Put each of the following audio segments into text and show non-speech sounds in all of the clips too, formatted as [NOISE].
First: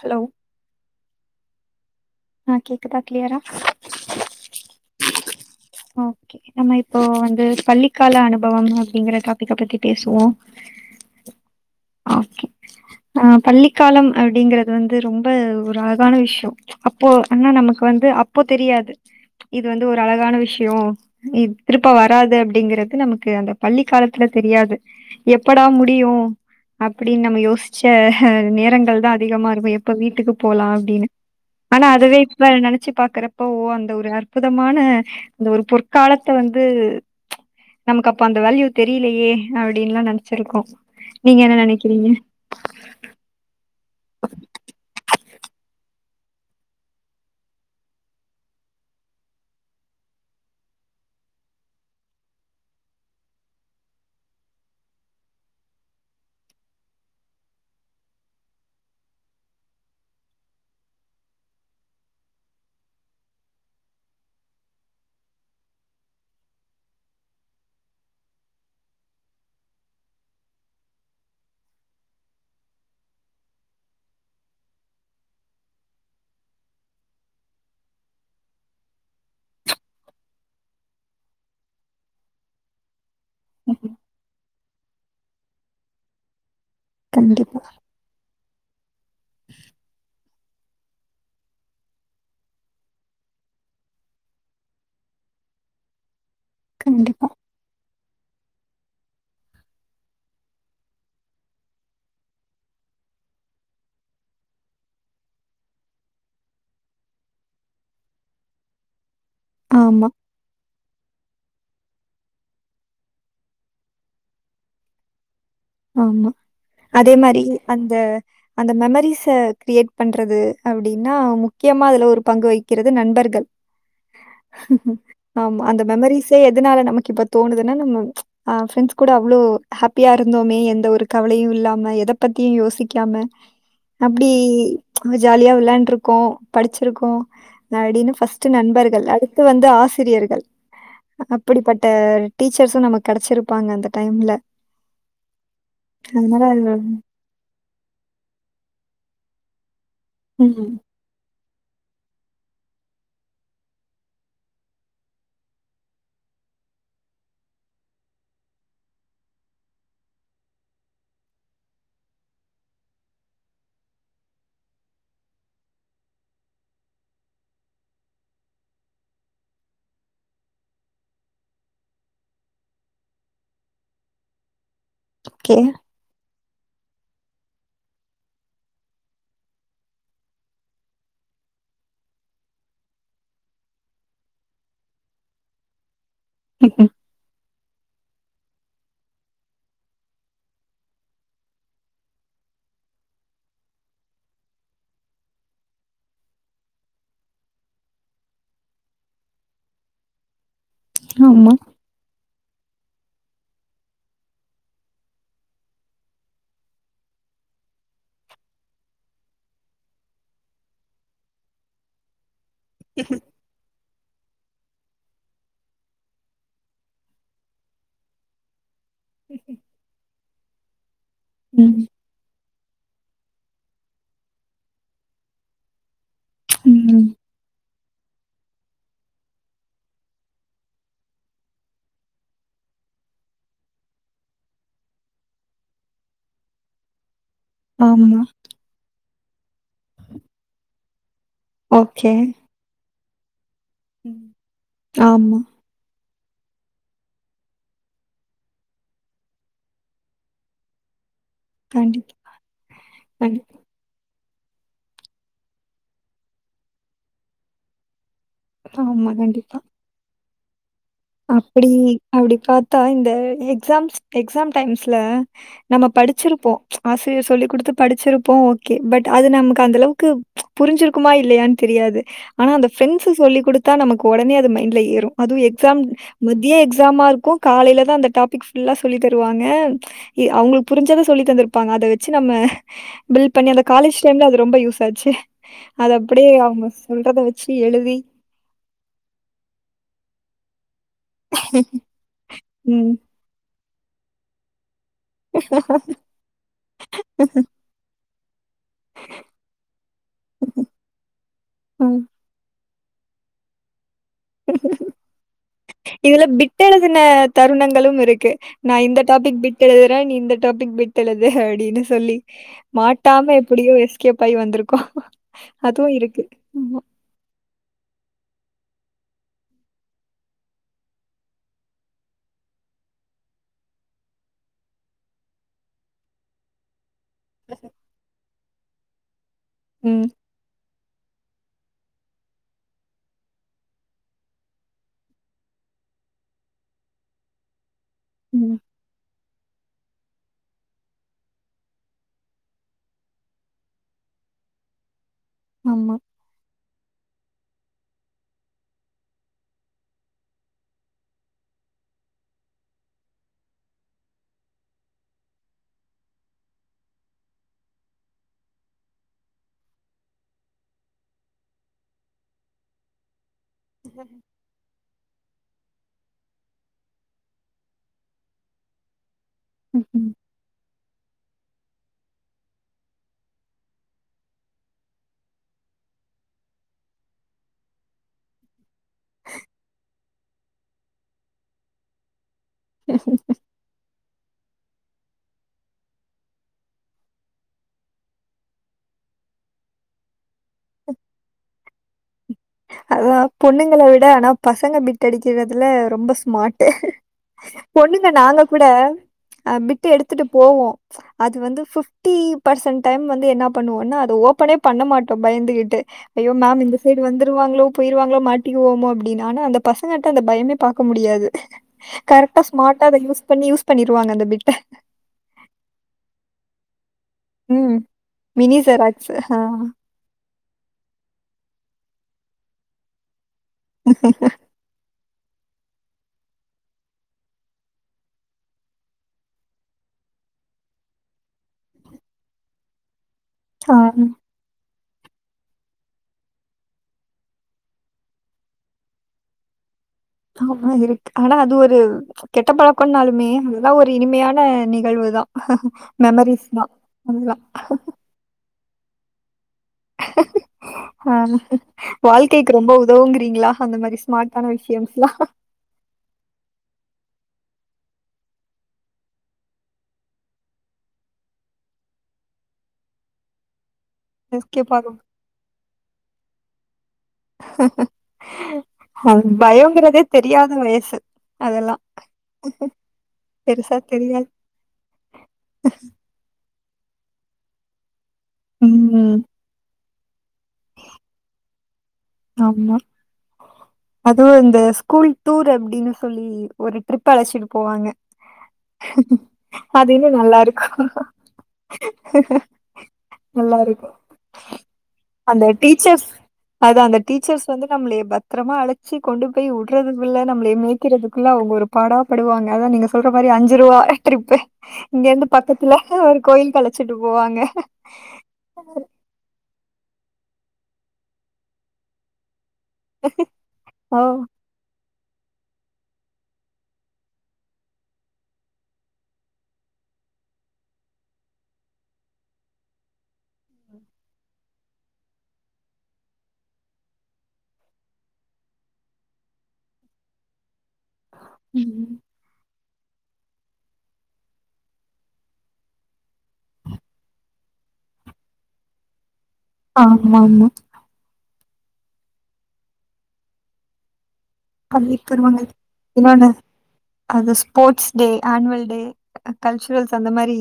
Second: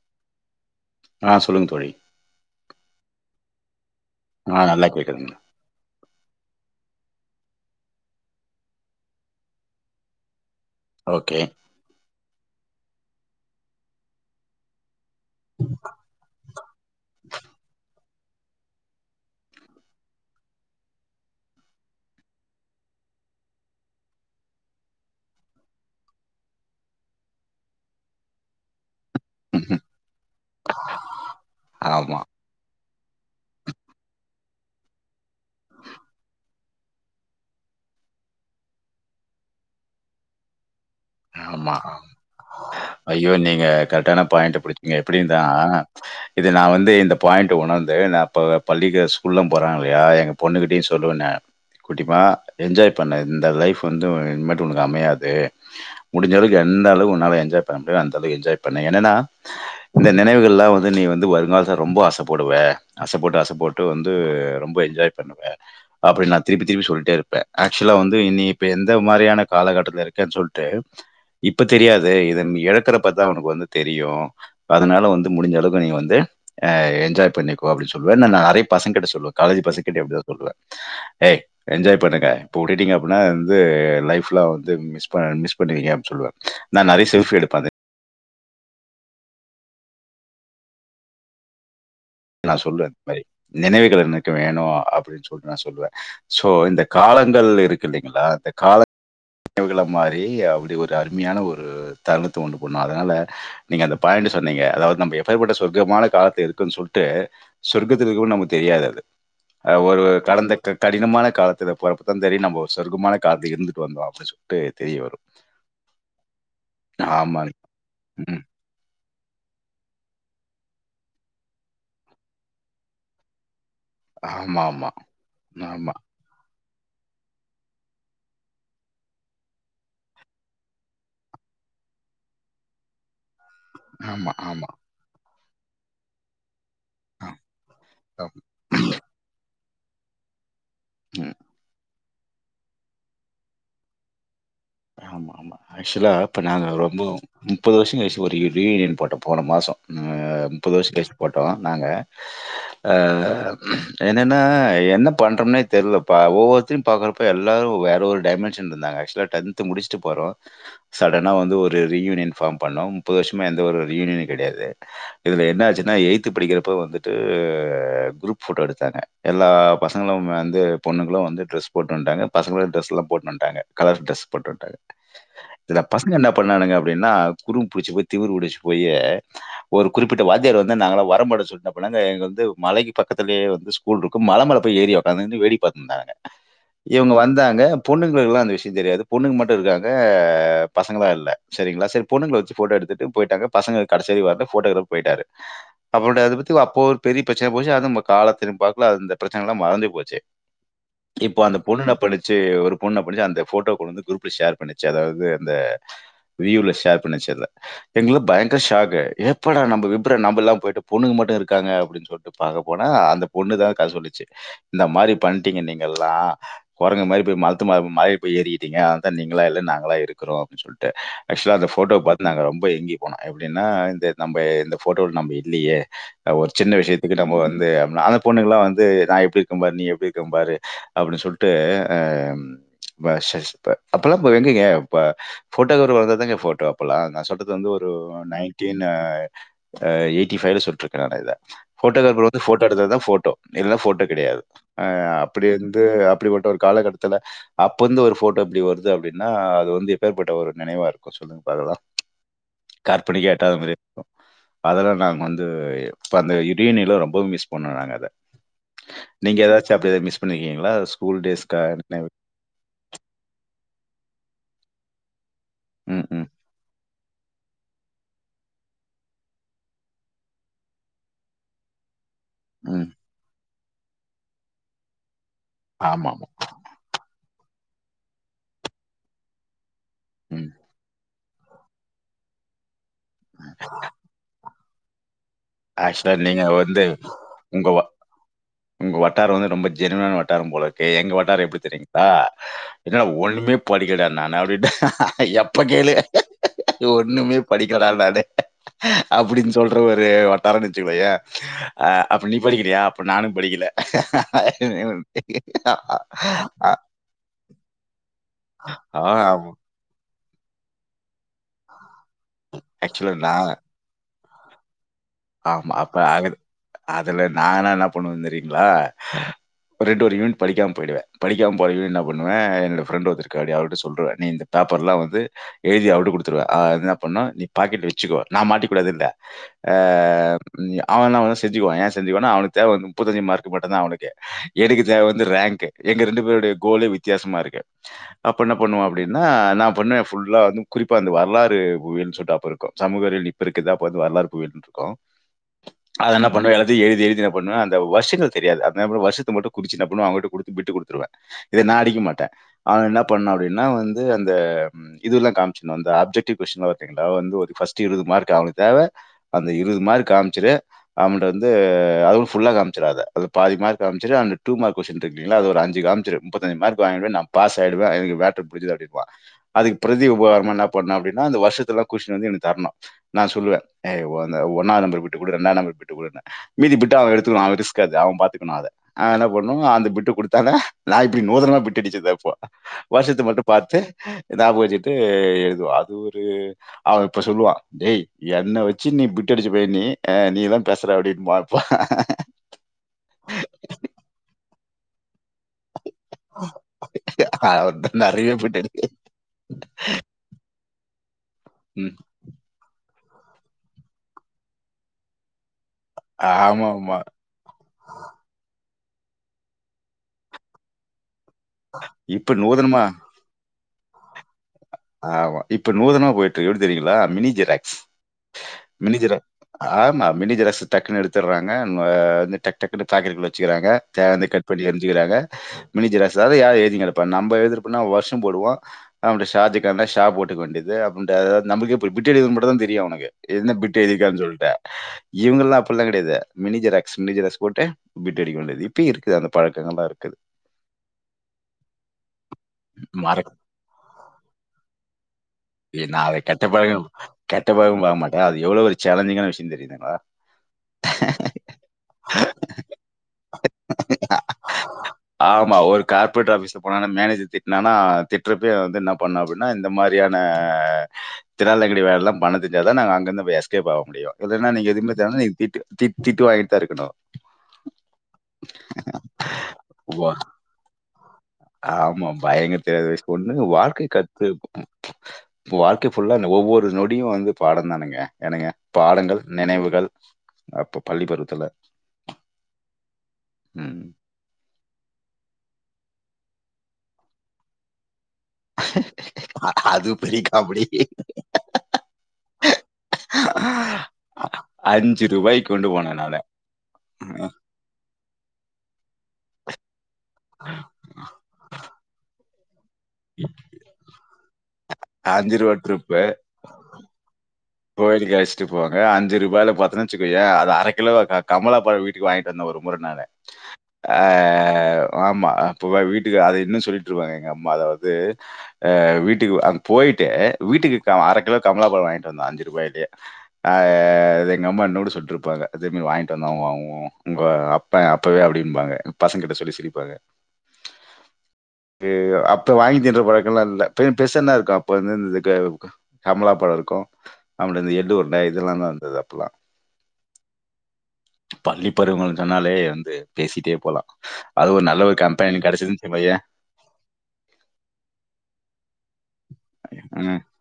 Hello ஆ சொல்லுங்க தோழி ஆ கேக்குதா கிளியரா ஆ நல்லா கேக்குதுங்க ஓகே நம்ம இப்போ வந்து பள்ளிக்கால அனுபவம் அப்டிங்கற டாபிக்க பத்தி பேசுவோ ஓகே ஓகே ஆ பள்ளிக்காலம் அப்டிங்ற இது வந்து ரொம்ப ஒரு அழகான விஷயோ அப்போ ஆனா நமக்கு வந்து அப் அப்போ தெரியாது இது வந்து ஒரு அழகான விஷ் யோ திருப்ப வராது அப்டிங்றது நமக்கு அந்த பள்ளி காலத்துல தெரியாது எப்படா முடியும் அப்டின்னு நம்ம யோசிச்ச நேரங்கள் தா அதிகமா இருக்கும்போ ம்ஹ்ம். எப்ப வீட்டுக்கு போலா அப்டின்னு ஆனா அதுவே ஆமா, வேற நெனச்சு பாக்குறப்ப ஓ அந்த ஒரு அற்புதமான அந்த ஒரு பொற்காலத்த வந்து நமக்கு அப்ப அந்த வேல்யூ தெரியலையே அப்டின்ல்லா நெனச்சிருக்கோ நீங்க என்ன ஆமா நெனைக்கிறீங்க ஐயோ நீங்க கரெக்டான பாயிண்ட்ட புடுச்சிங்க எப்படின் தா இது நா வந்து இந்த பாயிண்ட் உணர்ந்தே நா இப்ப பள்ளிக்கு ஸ்கூல்லா போறாங் இல்லையா எங்க பொண்ணுகிட்டயு சொல்லுவனே குட்டிமா என்ஜாய் பண்ணு இந்த லைஃப் வந்து இனிமேட்டு உனக்கு அமையாது முடிஞ்ச அளவுக்கு எந்தளவு ஒன்னால என்ஜாய் பண்ண முடிமோ அந்தளவு என்ஜாய் பண்ணு என்னனா இந்த நெனைவுகள்லா வந்து நீ வந்து வருங்காலத்ல ரொம்ப ஆசப்படுவ ஆசப்பட்டு ஆசப்பட்டு வந்து ரொம்ப என்ஜாய் பண்ணுவ அப்டின் நா திருப்பி திருப்பி சொல்ட்டே இருப்பே ஆக்சொலா வந்து இனி இப்ப எந்த மாரியான காலகட்டத்துல இருக்கன் சொல்ட்டு இப்ப தெரியாது இத நீ எழக்குறப்பத்தா உனக்கு வந்து தெரியு அதுனால வந்து முடுஞ்ச அளவுக்கு நீ வந்து அ என்ஜாய் பண்ணிக்கோ அப்டி சொல்வே நானு நெறைய பசங்க கிட்ட சொல்லுவே காலேஜ் பசங்கிட்டயு அப்டிதா சொல்லுவே ஏய் என்ஜாய் பண்ணுங்க இப்ப வுட்டுட்டீங்க அப்டினா அது வந்து லைஃப்ல வந்து மிஸ் பண் மிஸ் பண்ணிவீங்க அப்டி சொல்லுவே நா நெறைய செல்ஃபி எடுப்பே கண்டிப்பா அது நா சொல்லுவே இந்த மாரி நெனைவுகள் என்னெக்கு வேணு அப்டின்னு சொல்ட்டு நா சொல்லுவே சோ இந்த கண்டிப்பா காலங்கள் இருக்கு இல்லைங்களா இந்த கால நினைவுகளா மாரி அப்டி ஒரு அருமையான ஒரு தருணத்த உண்டு பண்ணு அதனால நீங்க அந்த பாயிண்ட் சொன்னீங்க அதாவது நம்ப எப்பேற்பட்ட சொர்க்கமான காலத்து இருக்கன் சொல்ட் ட்டு சொர்க்கத்துக்கு இகு நமக்கு தெரியாது அது ஒரு ஆமா கடந்த க கடினமான காலத்துல பொறப் போறந்ததே நம்பொ சொர்க்கமான காலத்தில் இருந்துட்டு வந்தோ அப்டி சொல்ட்டு தெரிய வரு ஆமா அதே மாரி ஆமாங்க. அந்த ம். அந்த மெமரிஸ கிரியேட் பண்றது அப்டின்னா முக்கியமா அதுல ஒரு பங்கு வகிக்கிறது நண்பர்கள் ஆமாமா. ஆமா அந்த மெமரிஸ் ஸே எதுனால நமக்கு இப்ப தோனுதுன்னா நம்ம அ ஃப்ரெண்ட்ஸ் கூட அவ்ளோ ஹாப்பியா இரு ந்தோமே எந்த ஒரு கவலையு இல்லாம எத பத்தியு யோசிக்காம அப்டி ஆமா, ஆமா. ஜாலியா விளாண்டு இருக்கோ படிச்சிருக்கோ ஆமா அப்டின்னு ஆ. ஃபஸ்ட்டு நண்பர்கள் அடுத்து வந்து து ஆசிரியர்கள் ஆமா. அப்புடிப்பட்ட டீச்சர்ஸு நமக் கெடச்சிருப்பாங்க அந்த டைம்ல ஆமா ஆமா ஆக்சொலா இப்ப அதனால நாங்க ரொம்ப முப்பது வர்ஷங் கழிச்சு ஒரு ரியூனியன் போட்டோ போன மாசொ அ முப்பது ம். வர்ஷோ கழிச்சி போட்டோ நாங்க அ என்னன்னா என்ன பண்றோம்னே தெர்லப்பா ஒவ்வொ [UNINTELLIGIBLE] பாக்குறப்ப எல்லாரு வேற ஒரு டைமன்ஷன் இருந்தாங்க ஆக்சொலா டென்த்து முடுச்ட்டு போறோ சடனா வந்து ஒரு ரீயூனியன் ஃபார்ம் பண்ணோ முப்பது வர்ஷமா எந்த ஒரு ரீயூனியனு கெடையாது இதுல என்ன ஆச்சுன்னா எய்த் படிக்கிறப்ப வந்துட்டு குரூப் போட்டோ எடுத்தாங்க எல்லா பசங்களு வந்து பொண்ணுங்களு வந்து ட்ரெஸ் போட்டு வந்ட்டாங்க பசங்களு டிரெஸ்ல்லா போட்டு வந்ட்டாங்க கலர் ட்ரெஸ் போட்டு விட்டாங்க ஓகே. இதுல பசங்க என்ன பண்ணானுங்க அப்டின்னா குரும்பு புடுச்சு போய் திமிரு புடுச்சு போயி ஒரு குறிப்பிட்ட வாத்தியர் வந்து நாங்களா வரமாட்டோ சொல்ட்டோ அப்ப நாங்க இங்க வந்து மலைக்கு பக்கத்திலே வந்து ஸ்கூல் இருக்கு மல மேல போய் ஏரி ஒக்காந்துகின்னு வேடிக்க பாத்ருந்தாங்க இவுங்க வந்தாங்க பொண்ணுங்களுக்குல்லா அந்த விஷ்யோ தெரியாது பொண்ணுங்க மட்டு இருக்காங்க பசங்களா இல்ல செரிங்களா செரி பொண்ணுங்கள வெச்சு ஃபோட்டோ எடுத்துட்டு போய்ட்டாங்க பசங்க கடசி வரைக்கு வர்ல ஃபோட்டோக்ராப் போய்ட்டாரு அப்டே அத பத்தி அப்போ ஒரு பெரிய பிரச்சன போச்சு அது ம் காலத்தி திரும் பாக்குல அந்த பிரச்சனல்லா மறந்தே போச்சு இப்போ ஆமா. அந்த பொண்ணு என்னா பண்ணுச்சு ஒரு பொண்ண புடுச்சு அந்த ஃபோட்டோ கொண்டுந்து குரூப்ல ஷேர் பண்ணிச்சு அதாவது அந்த வீய்வ்ல ஷேர் பண்ணுச்சு அத எங்களுக்ளா பயங்கர ஷாக்கு எப்படா நம்ம விப்ர நம்ப இல்லாம போய்ட்டு பொண்ணுங்க மட்டு இருக்காங்க அப்டின்னு சொல்ட்டு பாக்க போனா அந்த பொண்ணு தா கத சொல்லிச்சு இந்த மாரி பண்ட்டீங்க நீங்கெல்லா கொரங்கு மாரி போய் மரத்து மேல மல பேய் ஏறிக்கிட்டீங்க நீங்கெல்லா இல்ல நாங்கெல்லா இருக்கறோ அப்டி சொல்லிட்டு ஆக்சுவலா அந்த ம். ஃபோட்டோ பாத் நாங்க ரொம்ப ஏங்கி போனோ எப்டின்னா இந்த நம்ம இந்த ஃபோட்டோல நம்ப இல்லெயே ஒரு சின்ன ம். விஷயத்துக்கு நம்ம வந்து அ நாங்க பொண்ணுங்க எல்லா வந்து நா எப்டி இருக்கே பாரு நீ எப்டி இருக்கெ பாரு அப்டி சொல்ட்டு அ வ ஷஷ் ப்ப அப்பெல்லா ப எங்கங்க ப ஃபோட்டோக்கார் ஒருத்தர் தாங்க ஃபோட்டோ அப்பெல்லா நா சொல்றது வந்து ஒரு ஆமா. நைன் டின்ன எயிட்டி ஃபைல சொல்ட்ருகே நானு இத ஓகே. ஃபோட்டோக்ராபர் வந்து ஃபோட்டோ எடுத்தா தா ஃபோட்டோ இல்லன்னா ஃபோட்டோ ம். கெடையாது அ ஆமா. அப்டி இருந்து அப்டிப்பட்ட ஒரு காலகட்டத்துல அப்ப வந்து ஒரு ஃபோ ட்டோ எப்டி வருது அப்டின்னா அது வந்து எப்பேற்பட்ட ஒரு நெனைவா இருக்கு சொல்லுங்க பாக்கலா கண்டிப்பா, கற்பனைக் கண்டிப்பா. எட்டாத மாரி அதெல்லா நாங்க வந்து இப்ப அந்த யுடினில ரொம்பவு மிஸ் பண்ணோ நாங்க அத ஆமா, நீங்க எதாச்சு அப்டி எதா மிஸ் பண்ணிருக்கீங்களா அத சொ அப்டி அப்டி பா த்தா இந்த எக்ஸாம்ஸ் எக்ஸாம் டைம்ஸ்ல நம்ம ம், ம், படுச்சிருப்போ ஆசிரியர் சொல்லி குடுத்து படுச்சிருப்போ ஓகே பட் அது நமக்கு அந்த அளவுக்கு புரேஞ்சிருக்குமா இல்லயா தெரியாது ஆனா அந்த ம். ஃப்ரெண்ட்ஸு சொல்லி குடுத்தா நமக்கு ஒடனே அது மைண்ட்ல ஏறு அது எக் எக்ஸாம் ஆமாமா. மதியோ எக்ஸாமா இருக்கு காலேலதா அந்த டாபிக் ஃபுல்லா சொல்லி தருவாங்க எ ம். அவங்ளுக்கு புருஞ்சத சொல்லி தந்ருப்பாங்க அத வெச்சு நம்ம பில் பண்ணி அந்த காலெஜ் டைம்ல அது ரொம்ப யூஸ் ஆச்சு அத ஆக்சுவலா அப்டியே நீங்க அவங்க வந்து சொல்றத வெச்சு உங்க எழுதி உங்க வட்டாரோ வந்து ரொம்ப ஜென்யூனான வட்டாரோ போல இரு எங்க வட்டாரோ எப்டி தெரியுங்கலா ம். என்னடா ஒன்னுமே படிக்கல நானு அப்டின்ட்டு அ எப்ப கேளு ஹே ஒன்னுமே படிக்கல டா நானு அப்டின்னு சொல்ற ஒரு வ ட்டாரோன்னு வெச்சுக்கோயே ம். அப்ப நீ படிக்கலயா நானு படிக்கல ரெண்டு இதுல பிட் பேரு எழுதின தருணங்களும் இருக்கு நா இந்த ஆ டாபிக் ஆமா. பிட்டு எழுதறே நீ இந்த டாபிக் பிட்டு எழுது அப்டின்னு சொல்லி ஆக்சுவலா மாட்டாம நான் எப்பிடியோ எஸ்கேப்பாய் வந்திருக்கோ அதுவு இருக்கு ஆமா இதுல நாங்கலா என்ன பண்ணுவோன்னு தெரியுங்களா ஒரு ரெண்டு வரி யூனிட் படிக்காம போய்டுவே படிக்காம போன யூனிட்ட என்ன பண்ணுவே என்னோட ஃப்ரெண்டு ஒருத்தி இருக்கா இலியா அவட்ட சொல்ருவே நீ இந்த பேப்பர்ல வந்து எழுதி அவட்ட குடுத்துருவே பண்ணா நீ பாக்கெட் வெச்சுக்கோ நா மாட்டிக்க கூடாது இல்ல ம் அவெ என்ன பண்ணுவா செஞ்சுக்வா ஏ செஞ்சுக்குவானா அவனுக்கு தேவ நுப்பத்தஞ்சி மார்க்கு மட்டுதா அவனுக்கு எனக்கு தேவ வந்து ரேங்க்கு எங்க ரெண்டு பேரோடைய கோலே வித்தியாசமா இருக்கு அப்ப என்ன ம். பண்ணுவோ அப்பிடின்னா நா பண்ண ஃபுல்லா குறிப்பா அந்த வரலாறு பூவியல் சொல்ட்டு அப்ப இருக்கு சமூக அறிவியல் இப்ப இருக்குது அப்ப வந்து வரலாறு பூவியல் சொல்லீட்டு இருக்கு ஆமா அது என்ன பண்ணுவ எல்லாத்தையு எழுதி எழுதி என்ன பண்ணுவ அந்த வருஷங்கள் தெரியாது அதுனால அப்புறோ வருஷத்த மட்டு குருச்சு என்ன பண்ணுவ அவங்க கிட்ட குடுத்து பிட்டு குடுத்துருவ இத நா அடிக்க மாட்ட அவ என்ன பண்ணு அப்டின்னா வந்து அந்த ம் ம் இதுல்லா காமுச்சுன்னு வந்த ஆப்ஜெக்டிவ் கொஸ்டின் எல்லா பாத்துருக்கீங்களா வந்து ஒரு ஃபஸ்ட் இருவது மார்க்கு அவுனுக் தேவ அந்த இருவது மார்க் காமுச்சுரு அவன்ட்ட வந்து அது ஃபுல்லா காமுச்சுறாத அதுல பாதி மார்க் காமுச்சுட்டு அந்த டூ மார்க் கொஸ்டீன் இருக்கு இல்லைங்களா அது ஒரு அஞ்சு காமுச்சுரு முப்பத்தஞ்சு மார்க் வாங்கிருவ நாம் பாஸ் ஆயிடுவ எனக்கு மேட்ரு புருஞ்சுது அப்டின்பா அதுக்கு பிரதி ம்ஹ்ம். உபகாரமா என்ன பண்ணு அப்டின்னா அந்த வருஷத்துல்லா குஷ்னு வந்து எனக்கு தர்ணு நா சொல்லுவ ஏய் ஒ அந்த ஒன்னா நம்பர் விட்டு குடு ரெண்டா நம்பர் விட்டு குடுன்னு மீதி பிட்டா அவ எடுத்துக்களா ஆனா ரிஸ்க் அது அவ பாத்துக்கணு அத ஆனா என்ன பண்ணு அந்த பிட்டு குடுத்தாதா நா இப்டி நூதனமா பிட்டு அடுச்சது அப்போ வருஷத்த மட்டு பாத்து ஞாபகோ வெச்சுட்டு எழுதுவோ அது ஒரு அவ இப்ப சொல்லுவா டேய் என்ன வெ சின்னி பிட் அடுச்சு போயிர் நீ அ நீதாம் பேசுற அப்டின்பா அப்போ அதா பொண்ணுங்கல விட ஆனா பசங்க பிட்டடிக்கிறதுல ரொம்பஸ் மாட்டு அவன் பொண்ணுங்க நெறைய நாங்க பிட் கூட அடி அ பிட்டு எடுத்துட்டு போவோ அது வந்து ம். பிஃப்டி பர்சன் டைம் வந்து என்ன பண்ணுவோனா அது ஓப்பனே பண்ண மாட்டோ பயந்துகிட்டு ஐயோ மேம் இந்த ஆமாமா. சைடு வந்து வருவாங்களோ போயிருவாங்களோ மாட்டிக்குவோமோ அப்டின்னு ஆனா அந்த பசங்கிட்ட அந்த பயமே பாக்க முடியாது இப்ப கரெக்டா நூதனமா ஸ்மாடா அத யூஸ் பண்ணி யூஸ் பண்ணிருவாங்க அந்த பிட்ட ஆமா இப்ப நூதனமா போயிட்டுக்கு எப்டி தெரியுங்களா மினி ஜெராக்ஸ் ம். Mini xerox. ஜெராக் ஆ. ஆமா மினி ஜெராஸ்ஸு டக்குனு எடுத்துறாங்க வந்து டக் டக்குனு பேக்கெட்டுக்குள்ள வெச்சுக்குறாங்க தேவ வந்தா கட் பண்ணி எருஞ்சுக்குறாங்க மினி ஜெராக்ஸ் அத யார எழுதின் கெடப்பா நம்ப எழுதிட்போனா வருஷம் போடுவோ நம்முடைய ஷாதிக் ட்டாந்தா ஷா போட்டுக்க வேண்டிது அப்புன்டு நமக்கு எப்புடி பிட்டு அடிக்குறது மட்டுந்தா தெரியு உனக்கு என்ன ஆ. பிட்டு எழுதிருக்கான் சொல்ட்ட இவங்கெல்லா அப்டில்லா கெடையாது மினி ஜெராக்ஸ் மினி ஜெராக்ஸ் போட்டு பிட்டு அடிக்க வேண்டிது இப்பயு இருக்குது அந்த பழக்கங்க எல்லா இருக்குது ஆமா இருக்கு ஆனா அது ஒரு கெட்ட பழக்கனாலுமே மறக் அது துல்லா ஒரு இனிமையான நிகழ்வு தா நான் மெமரிஸ் தா அதெல்லா தா அது எவ்ளோ ஒரு சேலஞ்சிங்கான விஷ்யோன் தெரியுதுங்களா ஆ வாழ்க்கைக்கு ரொம்போ உதவுங்குறீங்களா அந்த மாரி ஸ்மாட்டான விஷ்யம்ஸ்லா கார்பட் ஆஃபீஸ்க்கு போனா அந்த மேனேஜர் திட்னானா திட்ரப்பயே வந்து என்ன பண்ண அப்டினா இந்த மாரியான் நா தில்லாலங்கடி வேல எல்லா பண்ண தெருஞ்சாதா நாங்க அங்குருந்து எஸ்கேப் ஆவ முடியு இல்லன்னா நீங்க எஸ்கேப் எதுமே ஆகும். தேவ இல்லன் நீ திட்டு தி திட்டு வாங்கிட்தா இருக்கணு அது பயங்கறதே வா தெரியாத வயசு அதெல்லாம் ஆமா பயங்கர தெரியாத வைஸ் ஒண்ணு பெருசா வாழ்க்கை தெரியாது. கத்துப் ம் வாழ்க்கை ஃபுல்லா அந்த ஒவ்வொரு நொடியு வந்து பாடந்தானுங்க ஏனுங்க ம். பாடங்கள் நினைவுகள் அப்போ பள்ளி பருவத்துல ஆமா ம். அதுவு இந்த ஸ்கூல் டூர் அப்டின் சொல்லி ஒரு ட்ரிப்பு அழச்சுட்டு போவாங்க அது இன்னு பெரிய காமெடி. நல்லாருக்கு நல்லாருக்கு ரூ. அந்த கொண்டு போனேன் டீச்சர்ஸ் நானு. அதா அந்த ரூ. டீச்சர்ஸ் வந்து நம்மளிய பத் த்ரமா அழச்சு கொண்டு போய் உடுறதுக்குள்ள நம்மளயே மேய்கிறதுக்குள்ள அவுங்க ஒரு பாடா படுவாங்க அதா நீங்கஸ் சொல்ற மாரி அஞ்சுருவா ட்ரிப்பு இங்க இருந்து பக்கத்துல ட்ரிப். ஒரு கோயிலுக் அழச்சுட்டு போவாங்க கோயிலுக்கு அழஸ்ட்டு போங்க அஞ்சு ரூபாயல பாத்தனு வச்க்கேயே அது அரை கிலோ க கமலாப வீ வாங்கிட்டு வந்த ஒரு முற நான்னு ஆ ஓ ஆமா அப்போ வீட்டுக்கு அத இன்னு சொல்லிட்ருபாங்க எங்க அம்மா அத வந்து அ வீட்டுக்கு அங் போயிட்டு வீட்டுக்கு அரை கிலோ கமலா பழம் வாங்கிட்டு வந்தோ அஞ்சு ரூபாக்கி அது எங்க அம்மா என்னோடு சுட்டுருப்பாங்க அதே மாரி வாங்கிட்டு வந்தாங்கோ ஒ உங்க அப் ப அப்பவே அப்டிம்பாங்க பசங்க கிட்ட சொல்லி சிரிப்பாங்க அப் ப வாங்கி தின்ற பளக்கல்லா இல்ல பெ பெசென்னா இருக்கு அப்ப வந்து கமலா பழம் இருக்கு அப்படி இந்த எள்ளு உருண்டை இதெல்லா தா இந்தது அப்பெல்லா ஆமா ஆமா பள்ளி பருவன் சொன்னாலே வந்து பேசிட்டே போலா அதுவு ஒரு நல்ல ஒரு பண்ணிட்டு வருவாங்க கம்பெனி கெடச்சதுன் வையே இன்னொன்னு அது sports day annual day culturals அந்த ம். மாரி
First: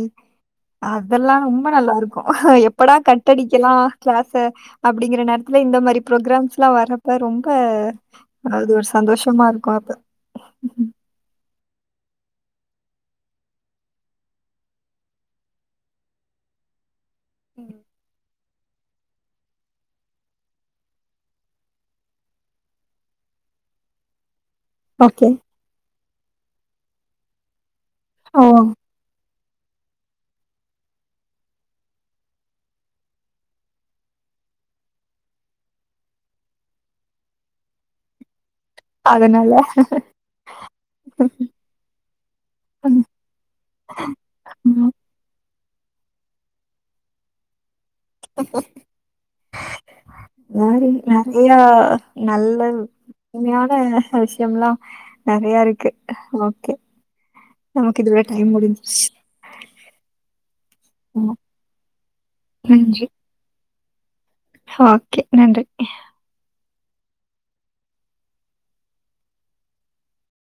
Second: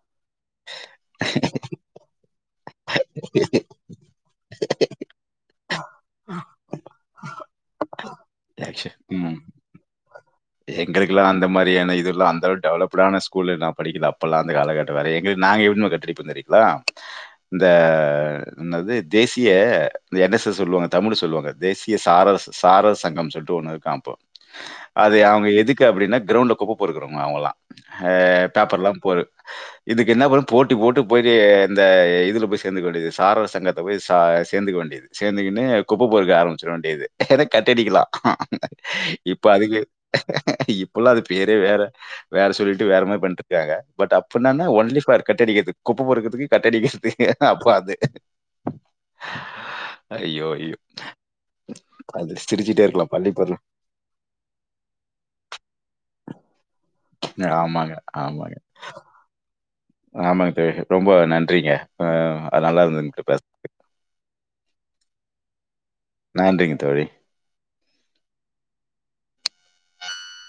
அதெல்லா ரொம்ப நல்லா இருக்கு எப் படா கட்டடிக்கலா கிளாஸ்ஸ அப்படிங்கிற நேரத்துல இந்த மாரி ப்ரோக்கிராம்ஸ் எல்லா வர்ரப்ப ரொம்ப சந்தோஷமா இருக்கு அப்ப எங்களுக்குலா அந்த மாதிரியான இதுல்ல அந்தவு டெவல்டான ஸ்கூலல்லா நா படிக்கல்லா அப்பல்லா அந்த காலகட்ட வேற எங்களுக் நாங்க இன்னு அடிப்புந்து தெரிங்கலா ம் இந்த என்பது தேசிய என் எஸ் எஸ் சொல்லுவாங்க தமிழு சொல்லுவாங்க தேசிய சார சாரர் சங்கம் சொல்ட் டு ஒன்னு க்கு அப்போ அது ஓகே. அவங்க எதுக்கு அப்படின்னா கிரௌண்ட்ல குப்ப பொருக்குறவங்க அவங்கல்லா அ ஓ! பேப்பர் எல்லா பொரு இதுக்கு என்ன பண் போட்டி போட்டு போயிட்டு இந்த இதுல போய் சேர்ந்து கொண்டியது சாரர் சங்கத்த போய் ச சேர்ந்துக்க வேண்டியது சேந்துக்கின்னு குப்ப பொருக்க ஆரம்பிச்சிட வேண்டியது எனா கட்டடிக்கலா அதனால்ல இப்பல்லா அது பேரே வேற வேற சொல்ட்டு வேறமா பண்ட்ருக்காங்க பட் அப்பன்னன்னா ம். ஒன்லி ஃபார் கட்டடிக்கிறது குப்ப பொருக்கறதுக்கு கட்டடிக்கிறது அப்ப அது ஐயோ! ஐயோ! மாரி நெறையா அது நல்ல சிரிச்சுட்டே இருக்கலாம் பள்ளிப்பருவம். உண்மையான விஷ்யம்ல்லா நெறைய இருக்கு ஓகே ஆமாங்க, நமக்கு இதுவே ஆமாங்க. டைம் முடிஞ்சு ஆமாங்க தோழி ரொம்ப ம். நன்றிங்க அ அது நல்லா நன்றி. இருந்தது ட்ட பே ஓகே நன்றி நன்றிங்க தோழி